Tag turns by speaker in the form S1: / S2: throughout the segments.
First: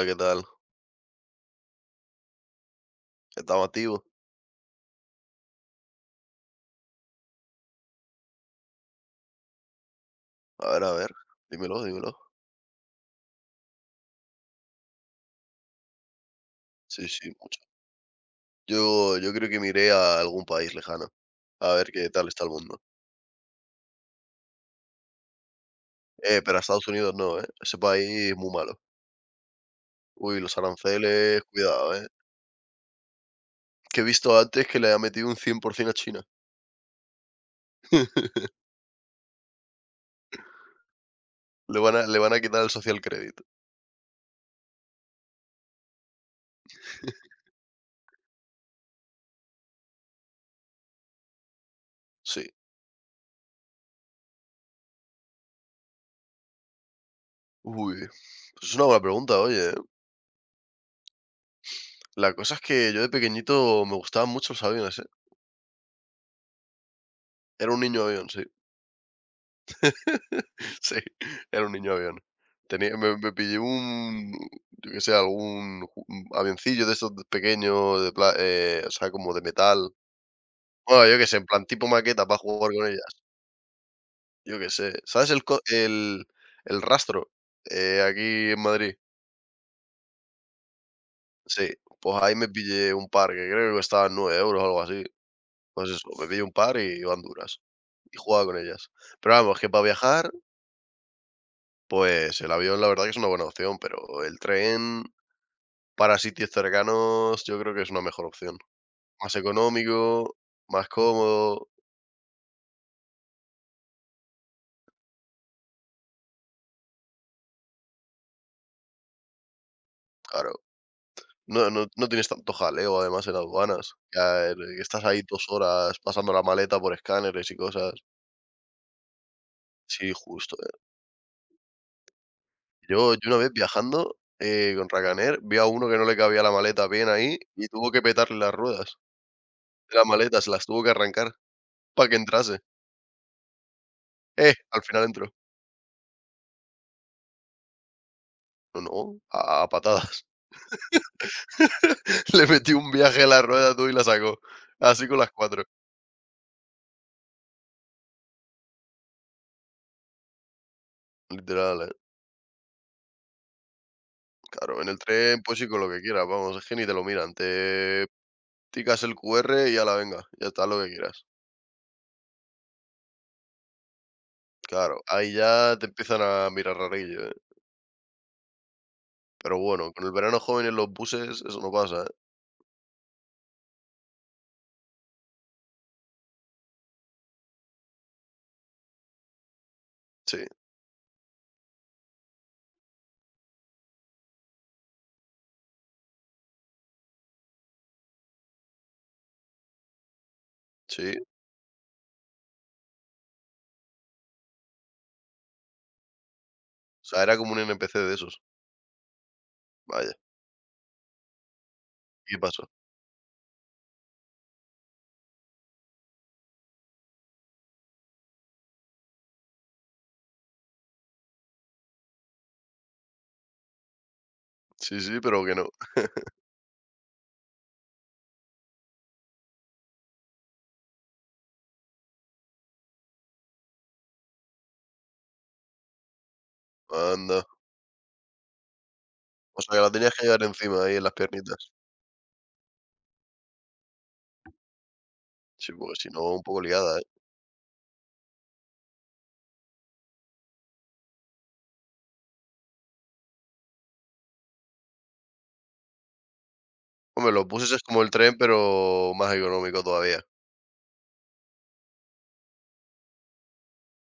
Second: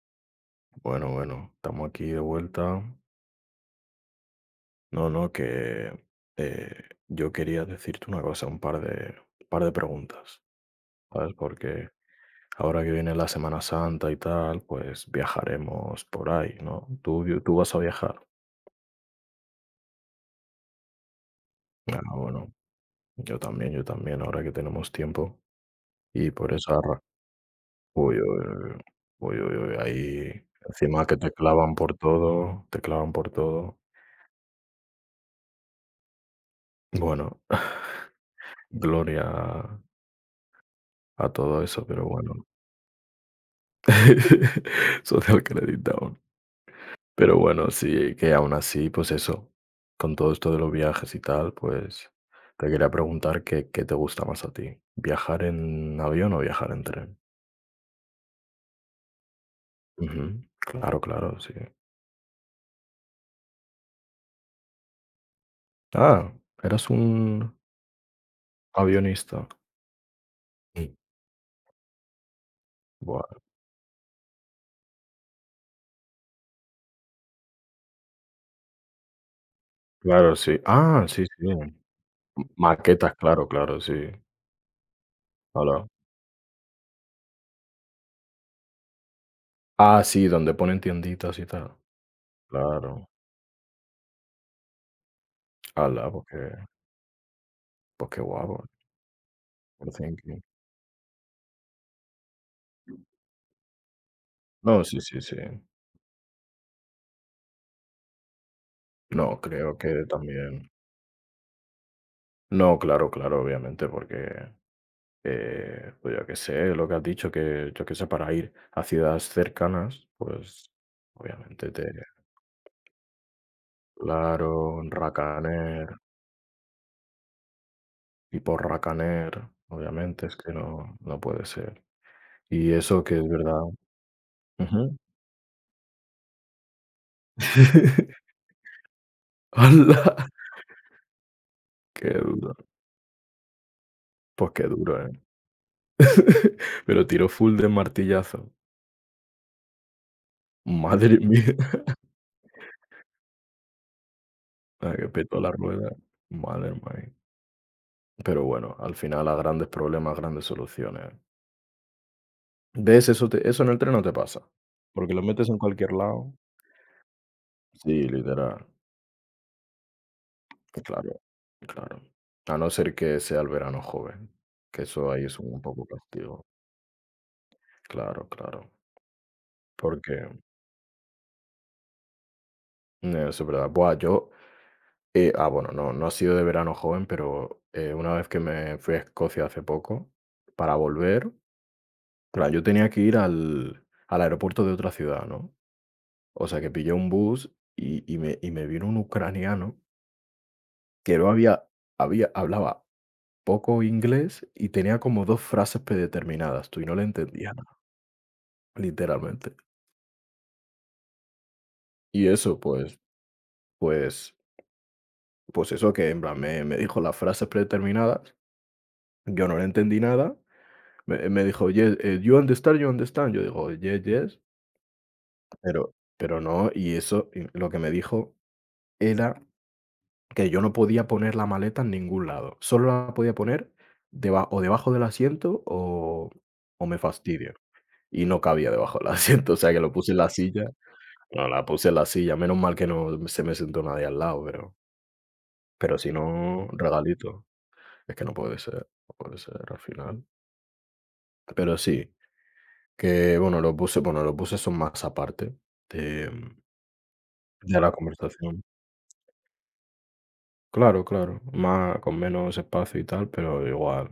S1: Hola, ¿qué tal?
S2: Bueno, bueno, estamos aquí de vuelta.
S1: ¿Estamos activos?
S2: No, no, que eh, yo quería decirte una cosa, un par de preguntas,
S1: A ver,
S2: ¿sabes?
S1: dímelo,
S2: Porque
S1: dímelo.
S2: ahora que viene la Semana Santa y tal, pues viajaremos por ahí, ¿no?
S1: Sí,
S2: ¿Tú,
S1: sí,
S2: tú
S1: mucho.
S2: vas a viajar?
S1: Yo creo que me iré a algún país lejano, a ver
S2: Ah,
S1: qué tal está el
S2: bueno,
S1: mundo.
S2: yo también, ahora que tenemos tiempo. Y por
S1: Pero a
S2: esa
S1: Estados Unidos no, ¿eh? Ese país
S2: uy,
S1: es muy malo.
S2: uy,
S1: Uy,
S2: ahí
S1: los
S2: encima que te
S1: aranceles,
S2: clavan
S1: cuidado,
S2: por
S1: ¿eh?
S2: todo, te clavan por todo.
S1: Que he visto antes que le ha metido un 100% a China.
S2: Bueno, gloria a todo
S1: Le
S2: eso,
S1: van a,
S2: pero
S1: le
S2: bueno.
S1: van a quitar el social credit.
S2: Social Credit Down. Pero bueno, sí, que aún así, pues eso, con todo esto de los viajes y tal, pues
S1: Sí.
S2: te quería preguntar qué te gusta más a ti, viajar en avión o viajar en tren.
S1: Uy, pues es una buena pregunta, oye. ¿Eh?
S2: Ujú, claro, claro, sí.
S1: La cosa es que yo de pequeñito me gustaban mucho los aviones, ¿eh?
S2: Ah, eras un
S1: Era un niño avión, sí.
S2: avionista. Mm,
S1: Sí, era un niño avión. Tenía me me
S2: bueno,
S1: pillé un, yo qué sé, algún ju un avioncillo de esos pequeños de pla o sea, como de metal.
S2: claro, sí. Ah,
S1: Bueno, yo
S2: sí,
S1: que sé,
S2: sí.
S1: en plan tipo maqueta para jugar con ellas.
S2: Maquetas, claro, claro, sí.
S1: Yo que sé. ¿Sabes el co
S2: Hola.
S1: el Rastro? Aquí en Madrid.
S2: Ah, sí, donde ponen tienditas y
S1: Sí,
S2: tal.
S1: pues ahí me pillé
S2: Claro.
S1: un par que creo que costaban 9 euros o algo así. Pues eso,
S2: Hala,
S1: me
S2: porque,
S1: pillé un
S2: pues qué
S1: par y iba a Honduras,
S2: pues
S1: y
S2: qué
S1: jugaba con
S2: guapo.
S1: ellas. Pero vamos, que para
S2: Thank
S1: viajar,
S2: you.
S1: pues el avión la verdad que es una buena opción, pero el
S2: No, sí,
S1: tren
S2: sí, sí.
S1: para sitios cercanos, yo creo que es una mejor opción. Más
S2: No, creo que
S1: económico,
S2: también.
S1: más cómodo,
S2: No, claro, claro, obviamente, porque, pues yo que sé, lo que has dicho, que yo que sé, para ir a ciudades cercanas,
S1: claro.
S2: pues
S1: No
S2: obviamente
S1: no
S2: te.
S1: no tienes tanto jaleo, además, en aduanas. Ya,
S2: Claro,
S1: estás ahí 2 horas
S2: Racaner,
S1: pasando la maleta por escáneres y cosas.
S2: y por Racaner
S1: Sí,
S2: obviamente, es que
S1: justo, eh.
S2: no, no puede ser. Y eso
S1: Yo
S2: que
S1: yo
S2: es
S1: una vez
S2: verdad.
S1: viajando, con
S2: Ujú.
S1: Ryanair, vi a uno que no le cabía la maleta bien ahí y tuvo que petarle las ruedas de
S2: ¡Hala!
S1: la maleta, se las tuvo que arrancar para
S2: Qué
S1: que
S2: duro.
S1: entrase.
S2: Pues qué
S1: Al final
S2: duro, ¿eh?
S1: entró.
S2: Pero tiro full de martillazo.
S1: No, no, a patadas.
S2: Madre mía.
S1: Le metí un viaje a la rueda tú y la sacó,
S2: La
S1: así
S2: que
S1: con las
S2: petó la
S1: 4.
S2: rueda. Madre mía. Pero bueno, al final a grandes problemas, grandes soluciones.
S1: Literal, eh.
S2: ¿Ves? Eso en el tren no te pasa.
S1: Claro, en el
S2: Porque lo
S1: tren
S2: metes en
S1: pues sí con lo
S2: cualquier
S1: que quieras,
S2: lado.
S1: vamos, es que ni te lo miran.
S2: Sí,
S1: Te
S2: literal.
S1: picas el QR y la venga, ya está, lo que
S2: Claro,
S1: quieras.
S2: claro. A no ser que sea el verano joven, que
S1: Claro,
S2: eso ahí
S1: ahí
S2: es un
S1: ya
S2: poco
S1: te empiezan
S2: castigo.
S1: a mirar rarillo, eh.
S2: Claro, claro.
S1: Pero bueno, con el
S2: Porque
S1: verano joven en los buses eso no pasa, eh.
S2: eso es verdad. Buah, yo, bueno, no, no ha sido de verano joven, pero una vez que me fui a Escocia hace poco,
S1: Sí,
S2: para volver. Claro, yo tenía que ir al aeropuerto de otra ciudad, ¿no? O sea, que pillé un bus y me vino un ucraniano
S1: sí.
S2: que no había había hablaba poco inglés y tenía como 2 frases predeterminadas, tú, y no le
S1: O sea, era
S2: entendía
S1: como un
S2: nada,
S1: NPC de esos.
S2: literalmente.
S1: Vaya,
S2: Y
S1: ¿qué
S2: eso,
S1: pasó?
S2: pues pues eso que en plan me dijo las frases predeterminadas, yo no le entendí nada, me dijo: "Yes, you understand, you understand". Yo digo: "Yes, yes",
S1: Sí, sí, pero que no.
S2: pero no, y eso, y lo que me dijo era que yo no podía poner la maleta en ningún lado. Solo la podía poner debajo del asiento o me
S1: Anda.
S2: fastidio. Y no cabía debajo del asiento, o
S1: O
S2: sea,
S1: sea,
S2: que
S1: que
S2: lo
S1: la
S2: puse
S1: tenías
S2: en
S1: que
S2: la
S1: llevar
S2: silla.
S1: encima ahí en las
S2: No, la
S1: piernitas.
S2: puse en la silla, menos mal que no se me sentó nadie al lado,
S1: Sí, porque
S2: pero
S1: si
S2: si
S1: no, un poco
S2: no,
S1: liada, eh.
S2: regalito. Es que no puede ser, no puede ser al final. Pero sí, que bueno, lo puse son más aparte de
S1: Hombre, los buses
S2: de
S1: es
S2: la
S1: como el tren,
S2: conversación.
S1: pero más económico todavía.
S2: Claro, claro, más con menos espacio y tal, pero igual.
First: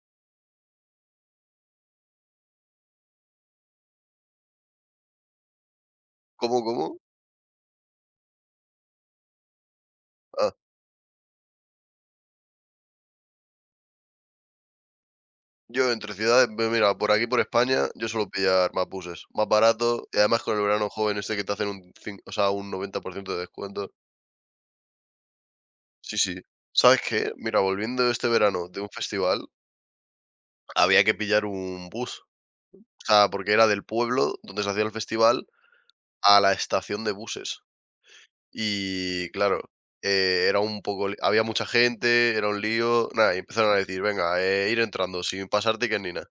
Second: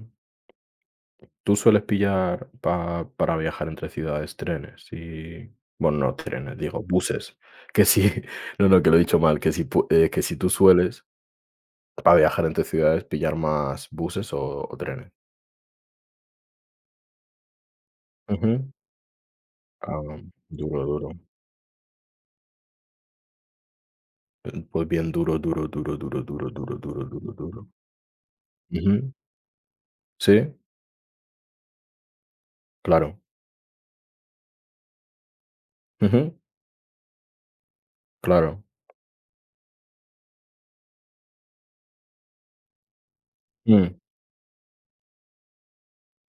S2: ¿Tú sueles pillar pa para viajar entre ciudades trenes y bueno, no trenes,
S1: ¿Cómo,
S2: digo,
S1: cómo?
S2: buses? Que sí, no, no, que lo he dicho mal, que si tú
S1: Ah.
S2: sueles, para viajar entre ciudades, pillar más buses o trenes.
S1: Yo entre ciudades, pues mira, por aquí por España, yo suelo
S2: Ujú.
S1: pillar mapuses. Más barato y
S2: Ah,
S1: además con el
S2: duro,
S1: verano
S2: duro.
S1: joven este que te hacen un cin o sea, un 90% de descuento.
S2: Pues bien duro, duro, duro,
S1: Sí,
S2: duro,
S1: sí.
S2: duro, duro,
S1: ¿Sabes
S2: duro,
S1: qué?
S2: duro,
S1: Mira,
S2: duro.
S1: volviendo este verano de un
S2: Ujú.
S1: festival,
S2: Sí,
S1: había que pillar un bus. O
S2: claro.
S1: sea, porque era del pueblo donde se hacía el festival
S2: Ujú.
S1: a la estación de buses.
S2: Claro.
S1: Y claro, era un poco li había mucha gente, era un lío. Nada, y empezaron a
S2: Mm.
S1: decir: "Venga, ir entrando sin pasar ticket ni nada".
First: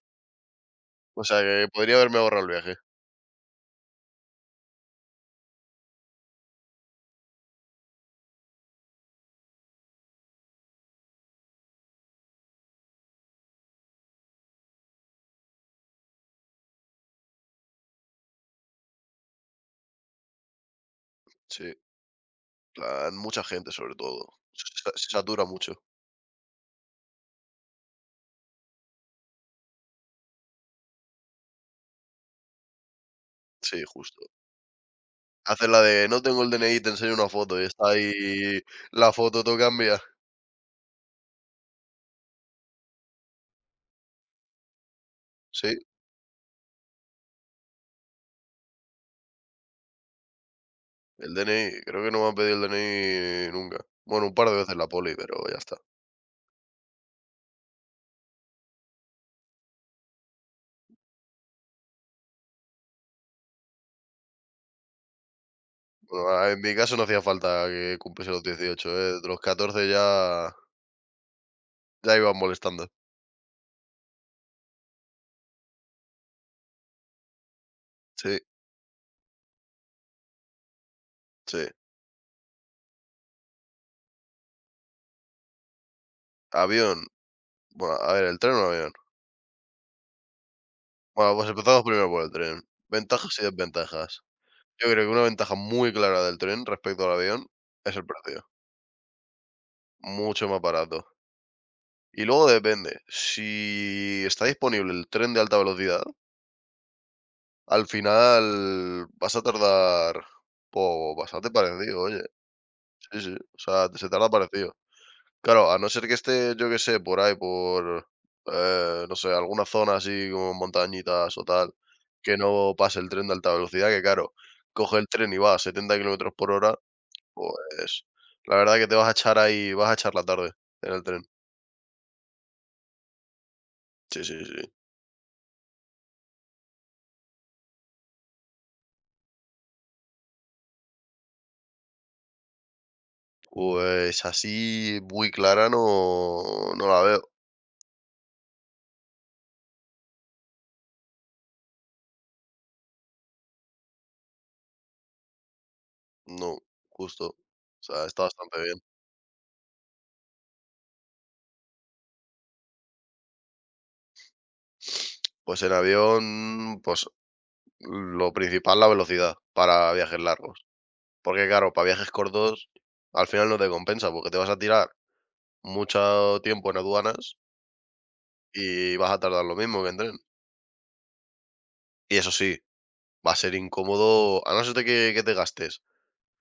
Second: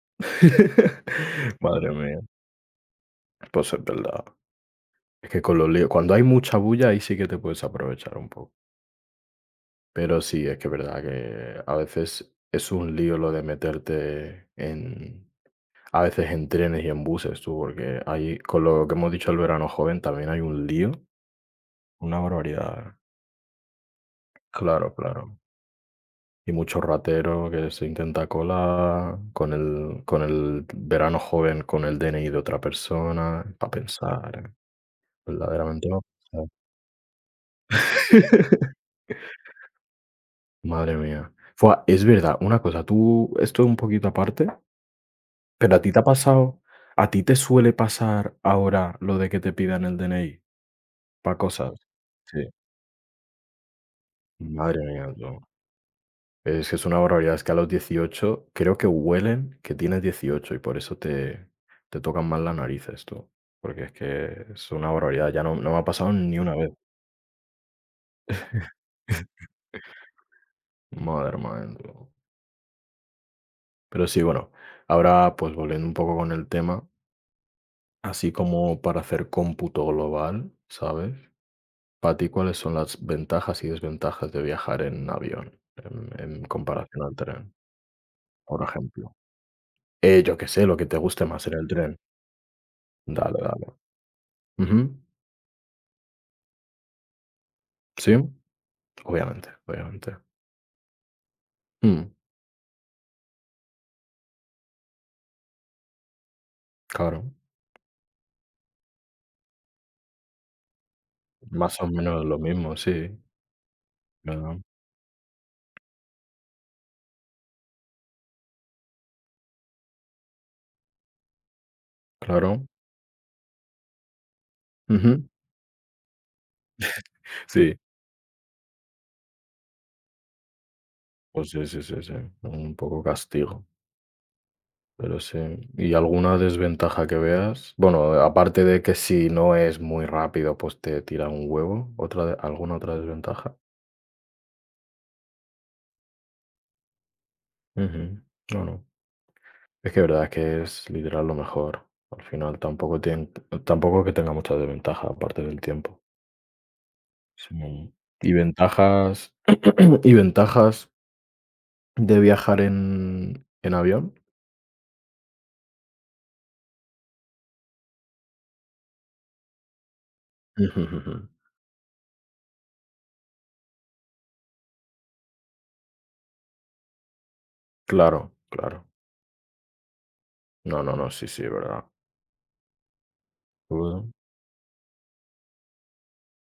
S1: O sea, que
S2: Madre
S1: podría
S2: mía.
S1: haberme ahorrado el viaje.
S2: Pues es verdad. Es que con los líos cuando hay mucha bulla, ahí sí que te puedes aprovechar un poco. Pero sí, es que es verdad que a veces es un lío lo de meterte en, a veces en trenes y en buses, tú, porque ahí, con lo que hemos dicho el verano joven, también hay un lío,
S1: Sí.
S2: una barbaridad.
S1: Plan, mucha gente sobre todo. Se sa
S2: Claro,
S1: se
S2: claro.
S1: satura mucho.
S2: Y mucho ratero que se intenta colar con con el verano joven, con el DNI de otra persona, para
S1: Sí, justo.
S2: pensar,
S1: Hacen la
S2: verdaderamente no.
S1: de: "No tengo el DNI, te enseño una foto", y está ahí la foto todo cambia.
S2: Madre mía. Fua, es verdad, una cosa, tú, esto es un poquito aparte.
S1: Sí,
S2: Pero a ti te ha pasado, a ti te suele pasar ahora lo de que te pidan el DNI
S1: el
S2: para cosas.
S1: DNI, creo que no me han
S2: Sí,
S1: pedido el DNI nunca. Bueno, un par de veces
S2: madre
S1: la
S2: mía,
S1: poli,
S2: tú.
S1: pero ya está.
S2: Es que es una barbaridad. Es que a los 18 creo que huelen que tienes 18 y por eso te, te tocan más las narices, tú. Porque es que es una barbaridad. Ya no, no me ha pasado
S1: Bueno,
S2: ni
S1: a
S2: una
S1: en
S2: vez.
S1: mi caso no hacía falta que cumpliese los 18, ¿eh? Desde los 14 ya
S2: Madre mía, tú.
S1: ya iban molestando.
S2: Pero sí, bueno, ahora pues volviendo un poco con el tema, así
S1: Sí,
S2: como para hacer cómputo global, ¿sabes?
S1: sí.
S2: Para ti, ¿cuáles son las ventajas y desventajas de viajar en avión en comparación
S1: Avión,
S2: al tren,
S1: bueno, a ver, ¿el tren
S2: por
S1: o avión?
S2: ejemplo? Yo qué sé, lo que te guste
S1: Bueno,
S2: más
S1: pues
S2: en el
S1: empezamos
S2: tren.
S1: primero por el tren. Ventajas
S2: Dale,
S1: y
S2: dale.
S1: desventajas.
S2: Ujú.
S1: Yo creo que una ventaja muy clara del tren respecto al avión es el
S2: Sí,
S1: precio,
S2: obviamente, obviamente.
S1: mucho más barato.
S2: Mm,
S1: Y luego depende, si está disponible el tren de alta velocidad,
S2: claro,
S1: al final vas a tardar, po bastante
S2: más o
S1: parecido, oye,
S2: menos lo mismo, sí,
S1: sí, sí, o sea, se tarda
S2: ¿verdad?
S1: parecido. Claro, a no ser que esté, yo qué sé, por ahí, no sé, alguna zona así como montañitas o tal, que
S2: Claro.
S1: no pase el tren de alta velocidad, que claro, coge el
S2: Ujú.
S1: tren y va a 70 kilómetros por hora.
S2: Sí,
S1: Pues, la verdad que te vas a echar ahí vas a echar la tarde en el tren.
S2: sí, un poco castigo,
S1: Sí, sí, sí.
S2: pero sí. ¿Y alguna desventaja que veas? Bueno, aparte de que si no es muy rápido, pues te tira un huevo, ¿otra de alguna otra desventaja?
S1: Pues así muy clara no la veo.
S2: Ujú. No, no. Es que es literal lo mejor. Al final tampoco que tenga muchas desventajas aparte del tiempo.
S1: No, justo. O
S2: Sino...
S1: sea, está
S2: Y
S1: bastante bien.
S2: ventajas y ventajas de viajar en avión.
S1: Pues en avión, pues lo principal, la velocidad para viajes largos.
S2: Ujú, ujú, ujú.
S1: Porque claro, para viajes cortos al final no te compensa, porque te vas a tirar mucho tiempo en aduanas
S2: Claro, claro.
S1: y vas a tardar lo mismo que en tren.
S2: No, no, no, sí, sí, verdad.
S1: Y eso sí, va a ser
S2: Bueno,
S1: incómodo, a no ser de que te gastes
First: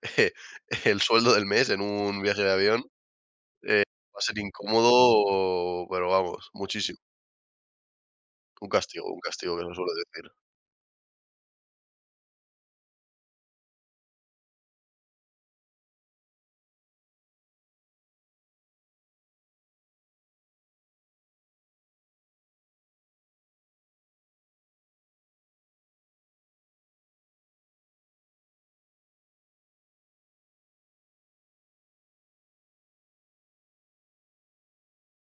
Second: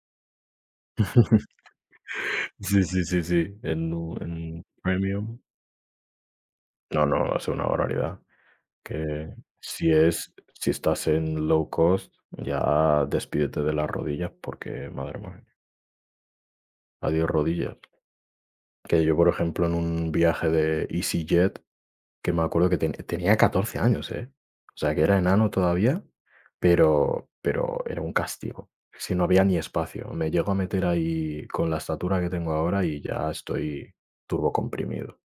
S1: el sueldo del mes en un viaje de avión,
S2: sí, sí, sí, sí.
S1: eh,
S2: En,
S1: va a ser
S2: en premium.
S1: incómodo, pero vamos, muchísimo.
S2: No, no, va una barbaridad.
S1: Un
S2: Que
S1: castigo que se
S2: si
S1: suele decir.
S2: es, si estás en low cost, ya despídete de las rodillas porque, madre mía. Adiós rodillas. Que yo, por ejemplo, en un viaje de EasyJet, que me acuerdo que tenía 14 años, ¿eh? O sea, que era enano todavía, pero era un castigo. Si no había ni espacio. Me llego a meter ahí con la estatura que tengo ahora y ya estoy turbocomprimido.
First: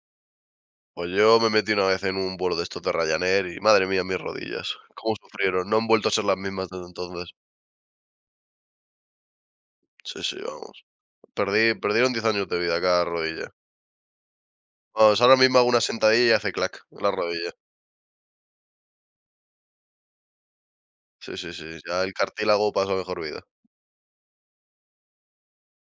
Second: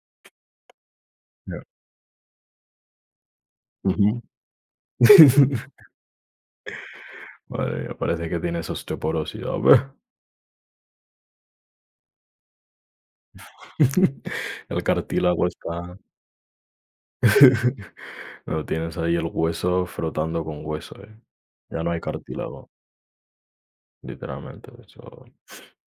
S1: Pues yo me
S2: Ya.
S1: metí una vez en un vuelo de estos de Ryanair y madre mía, mis
S2: Ujú.
S1: rodillas, cómo sufrieron. No han vuelto a ser las mismas desde entonces.
S2: Madre mía, parece que tienes osteoporosis. A ver.
S1: Sí, sí, vamos. Perdí perdieron 10 años de vida cada rodilla.
S2: El
S1: Vamos, ahora
S2: cartílago
S1: mismo hago una
S2: está...
S1: sentadilla y hace clac en la rodilla.
S2: No, tienes ahí el hueso frotando con hueso, ¿eh?
S1: Sí, sí, sí,
S2: Ya no hay
S1: ya el
S2: cartílago.
S1: cartílago pasa a mejor vida.
S2: Literalmente, eso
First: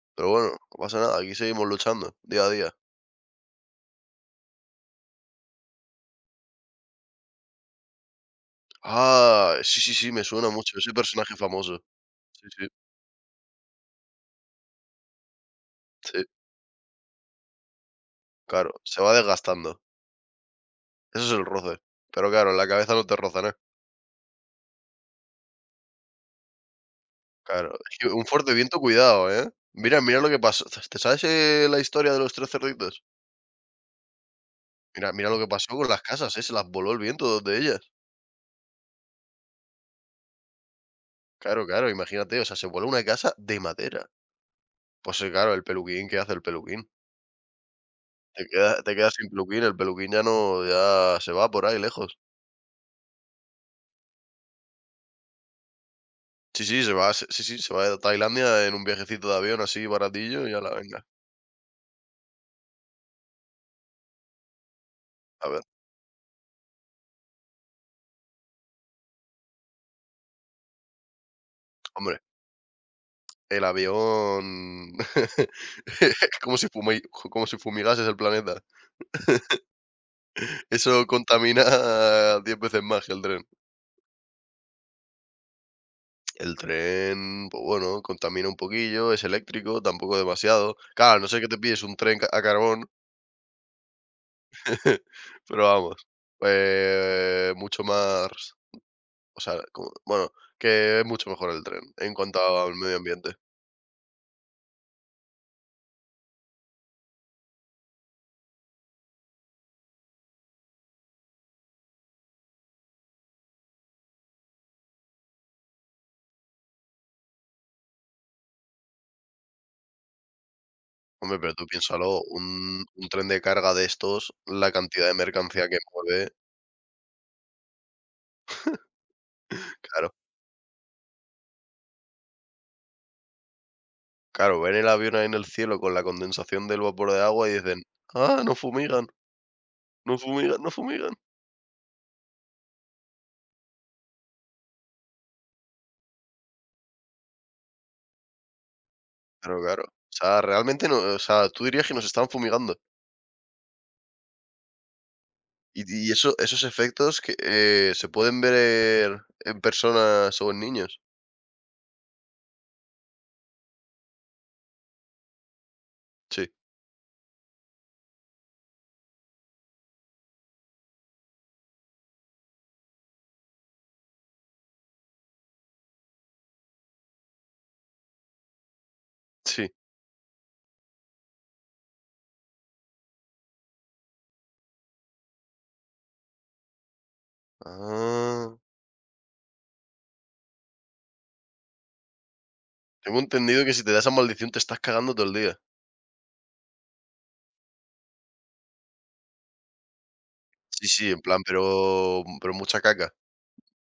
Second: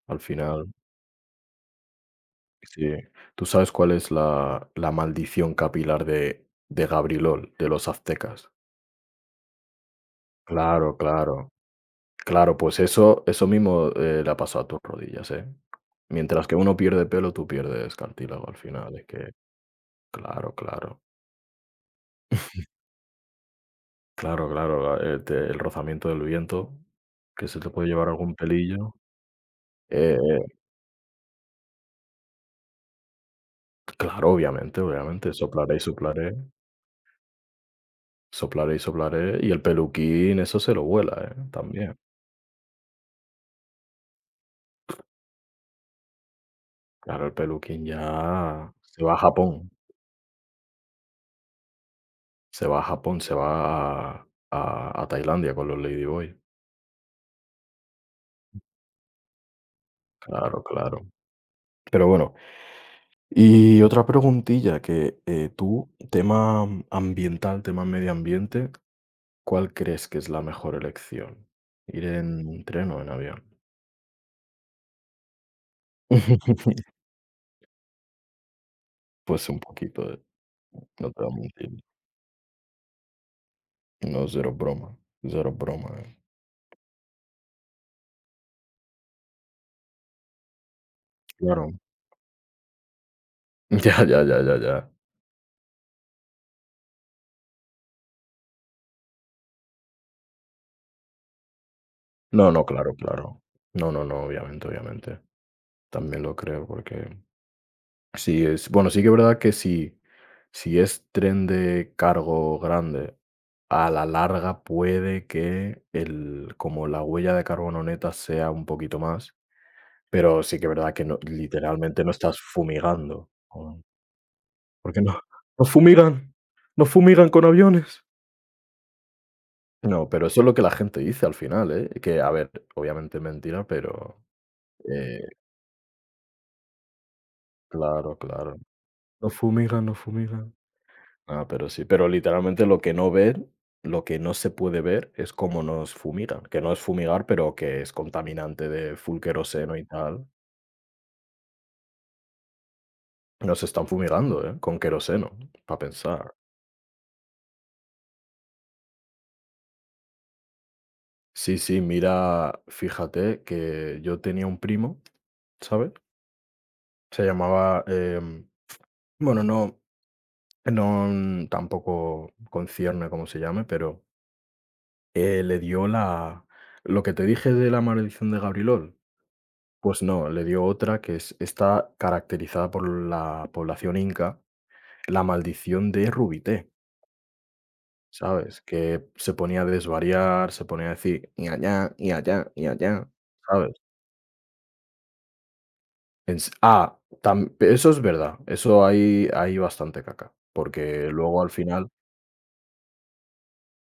S2: al
S1: Pero bueno,
S2: final
S1: no pasa nada, aquí seguimos luchando día a día.
S2: sí. ¿Tú sabes cuál es la maldición capilar de Gabrielol, de los aztecas?
S1: Ah, sí, sí, sí, me suena mucho ese
S2: Claro,
S1: personaje
S2: claro.
S1: famoso. Sí,
S2: Claro,
S1: sí,
S2: eso mismo, le ha pasado a tus rodillas, ¿eh?
S1: sí,
S2: Mientras que uno pierde pelo, tú pierdes cartílago al
S1: claro,
S2: final,
S1: se
S2: es
S1: va
S2: que
S1: desgastando,
S2: claro, claro.
S1: eso es el roce, pero claro, la cabeza no te roza nada,
S2: Claro, claro, ah, te el rozamiento del viento, que se te
S1: claro,
S2: puede
S1: es
S2: llevar
S1: que un
S2: algún
S1: fuerte viento,
S2: pelillo.
S1: cuidado, ¿eh? Mira,
S2: Eh,
S1: mira lo que pasó, ¿te sabes, la historia de los 3 cerditos?
S2: claro, obviamente,
S1: Mira, mira
S2: obviamente,
S1: lo que
S2: soplaré
S1: pasó
S2: y
S1: con las
S2: soplaré.
S1: casas, ¿eh? Se las voló el viento, dos de ellas.
S2: Soplaré y soplaré, y el peluquín eso se lo vuela, ¿eh?
S1: Claro, claro,
S2: También.
S1: imagínate, o sea, se voló una casa de madera. Pues, claro, el peluquín, ¿qué hace el peluquín?
S2: Claro, el peluquín
S1: Te
S2: ya
S1: quedas te
S2: se va
S1: quedas
S2: a
S1: sin peluquín,
S2: Japón,
S1: el peluquín ya no, ya se va por ahí lejos.
S2: se va a Tailandia con los Ladyboy.
S1: Sí, sí, se va, sí, sí, se va a Tailandia en un viajecito de avión así baratillo y ya
S2: Claro,
S1: la venga,
S2: claro. Pero bueno, y otra preguntilla que,
S1: a ver,
S2: tú, tema ambiental, tema medio ambiente, ¿cuál crees que es la mejor elección? ¿Ir
S1: hombre.
S2: en tren o en avión?
S1: El avión como si fumi como si fumigases el planeta.
S2: Pues un poquito,
S1: Eso
S2: no te voy a
S1: contamina
S2: mentir.
S1: 10 veces más que el tren.
S2: No, cero broma, eh.
S1: El tren, pues bueno, contamina un poquillo, es eléctrico, tampoco demasiado. Claro, no sé qué te
S2: Claro.
S1: pides un tren a carbón,
S2: Ya, ya, ya, ya, ya.
S1: pero vamos, mucho más, o sea, como bueno, que es mucho mejor el tren en cuanto
S2: No, no,
S1: al
S2: claro,
S1: medio ambiente.
S2: claro. No, no, no, obviamente, obviamente. También lo creo porque sí es bueno, sí que es verdad que si es tren de cargo grande, a la larga puede que el como la huella de carbono neta sea un poquito más, pero sí que es verdad que no
S1: Hombre, pero tú
S2: literalmente no
S1: piénsalo,
S2: estás
S1: un tren
S2: fumigando
S1: de carga
S2: con
S1: de estos, la
S2: porque
S1: cantidad de
S2: no no
S1: mercancía que mueve,
S2: fumigan, no fumigan con aviones. No,
S1: claro.
S2: pero eso es lo que la gente dice al final, ¿eh? Que, a ver, obviamente es mentira, pero
S1: Claro, ven el avión
S2: Eh,
S1: ahí en el cielo con la condensación del vapor de agua y dicen:
S2: claro,
S1: "Ah, no
S2: claro.
S1: fumigan,
S2: No fumigan, no
S1: no
S2: fumigan.
S1: fumigan, no fumigan".
S2: Ah, pero sí, pero literalmente lo que no se puede ver es cómo nos fumigan, que no es fumigar, pero que es contaminante de full
S1: Claro,
S2: queroseno
S1: claro.
S2: y
S1: O
S2: tal.
S1: sea, realmente no, o sea, tú dirías que nos están fumigando.
S2: Nos están fumigando, ¿eh? Con queroseno, para
S1: Y y
S2: pensar.
S1: esos efectos que, ¿se pueden ver en personas o en niños?
S2: Sí, sí, mira, fíjate que yo tenía un primo, ¿sabes?
S1: Sí,
S2: Se llamaba, bueno, no tampoco concierne cómo se llame, pero le dio la lo que te dije de la maldición de Gabrielol,
S1: sí.
S2: pues no, le dio otra que es está caracterizada por la población inca, la maldición de Rubité,
S1: Ah,
S2: ¿sabes? Que se ponía a desvariar, se ponía a decir: y allá y allá y allá,
S1: tengo entendido
S2: ¿sabes?
S1: que si te da esa maldición te estás cagando todo el día.
S2: Ens ah, tam eso es verdad, eso hay bastante caca,
S1: Sí,
S2: porque
S1: sí, en
S2: luego
S1: plan,
S2: al final
S1: pero mucha caca.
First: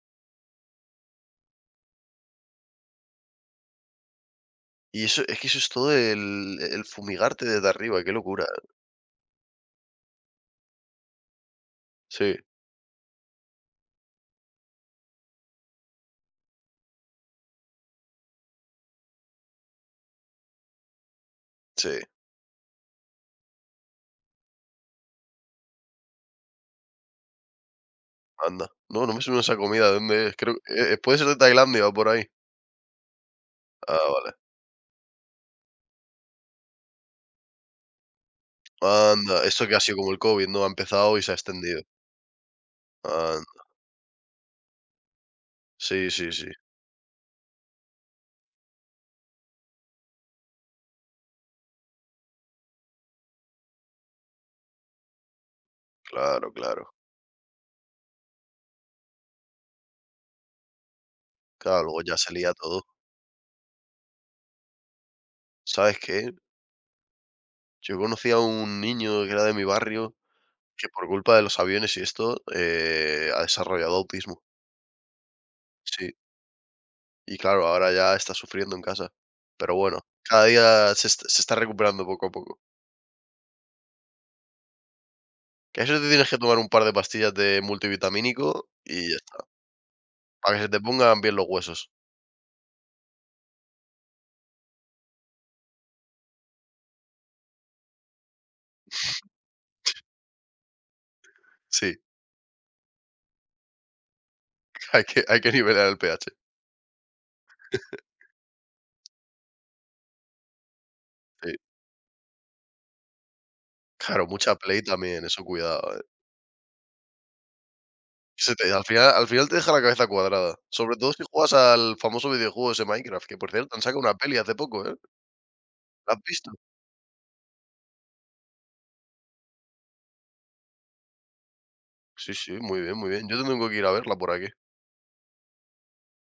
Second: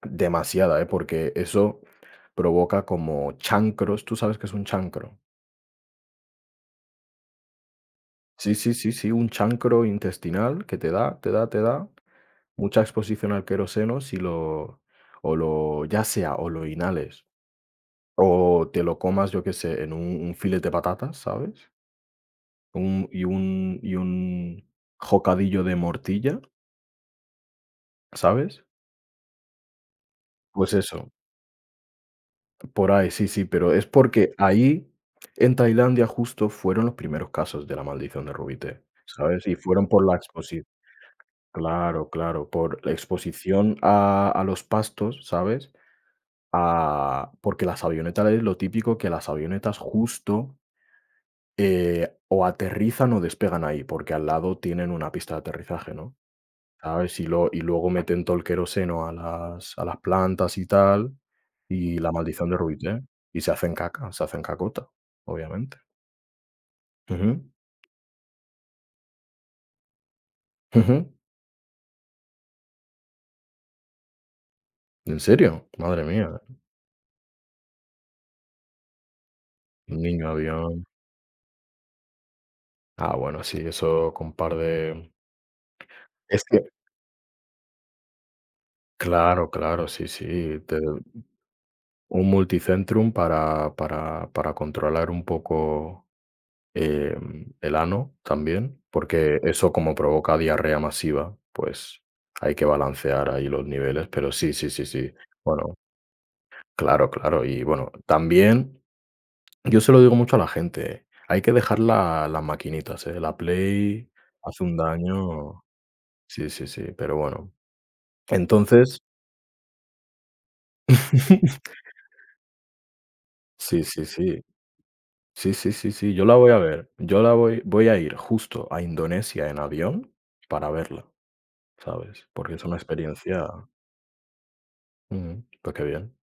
S2: demasiada, ¿eh? Porque eso provoca como chancros, ¿tú sabes que es un
S1: Y
S2: chancro?
S1: eso es que eso es todo el fumigarte desde arriba, qué locura.
S2: Sí, sí, sí, sí, un chancro intestinal que te da, te da
S1: Sí,
S2: mucha exposición al queroseno si lo, o lo, ya sea, o lo inhales, o te lo comas, yo qué sé, en un filete de patatas, ¿sabes?
S1: sí.
S2: Y un jocadillo de mortilla, ¿sabes?
S1: Anda. No, no me suena esa comida, ¿de dónde es? Creo
S2: Pues eso,
S1: ¿puede ser de Tailandia o por ahí?
S2: por ahí, sí, sí, pero es
S1: Ah,
S2: porque
S1: vale.
S2: ahí, en Tailandia, justo fueron los primeros casos de la maldición de Rubite,
S1: Anda,
S2: ¿sabes? Y
S1: esto que ha
S2: fueron
S1: sido
S2: por
S1: como
S2: la
S1: el COVID, ¿no?
S2: exposición.
S1: Ha empezado y se ha extendido.
S2: Claro, claro, por la
S1: Anda.
S2: exposición a los pastos, ¿sabes?
S1: Sí, sí, sí.
S2: A, porque las avionetas es lo típico que las avionetas justo o aterrizan o despegan ahí, porque al lado tienen una pista de aterrizaje, ¿no?
S1: Claro, claro.
S2: ¿Sabes? Y, y luego meten todo el queroseno a a las plantas y tal,
S1: Claro,
S2: y
S1: luego
S2: la
S1: ya se
S2: maldición
S1: lía
S2: de
S1: todo.
S2: Rubiché, y se hacen caca, se hacen cacota, obviamente.
S1: ¿Sabes qué?
S2: Ujú,
S1: Yo conocí a un niño que era de mi barrio, que por
S2: ujú.
S1: culpa de los aviones y esto, ha desarrollado autismo.
S2: ¿En serio? Madre
S1: Sí.
S2: mía,
S1: Y claro, ahora ya está sufriendo en casa. Pero
S2: un
S1: bueno,
S2: niño
S1: cada
S2: avión.
S1: día se está recuperando poco a poco.
S2: Ah, bueno, sí, eso con par de...
S1: Que a eso te tienes que
S2: Es
S1: tomar
S2: que
S1: un par de pastillas de multivitamínico y ya está.
S2: claro, claro, sí,
S1: Para
S2: sí,
S1: que se
S2: te
S1: te pongan bien los huesos.
S2: un multicentrum para para controlar un poco, el ano también, porque eso como provoca diarrea masiva,
S1: Sí,
S2: pues hay que balancear ahí los niveles, pero sí, sí, sí,
S1: hay
S2: sí.
S1: que hay que
S2: Bueno,
S1: nivelar el pH.
S2: claro, claro, y bueno, también yo se lo digo mucho a la gente, ¿eh? Hay que
S1: Sí.
S2: dejar la las maquinitas, ¿eh? La Play
S1: Claro, mucha
S2: hace un
S1: Play también, eso
S2: daño
S1: cuidado, eh.
S2: sí, sí, sí, pero bueno.
S1: Se te
S2: Entonces
S1: al final te deja la cabeza cuadrada, sobre todo si juegas al famoso videojuego ese Minecraft, que por cierto
S2: sí,
S1: han sacado
S2: sí,
S1: una peli
S2: sí.
S1: hace poco, ¿eh?
S2: Sí, sí, sí, sí,
S1: ¿La has
S2: yo la voy
S1: visto?
S2: a ver. Yo la voy a ir justo a Indonesia en avión para verla, ¿sabes?
S1: Sí, sí,
S2: Porque es una
S1: muy bien, muy bien. Yo
S2: experiencia
S1: tengo que ir a verla por aquí.
S2: ujú, pues qué bien.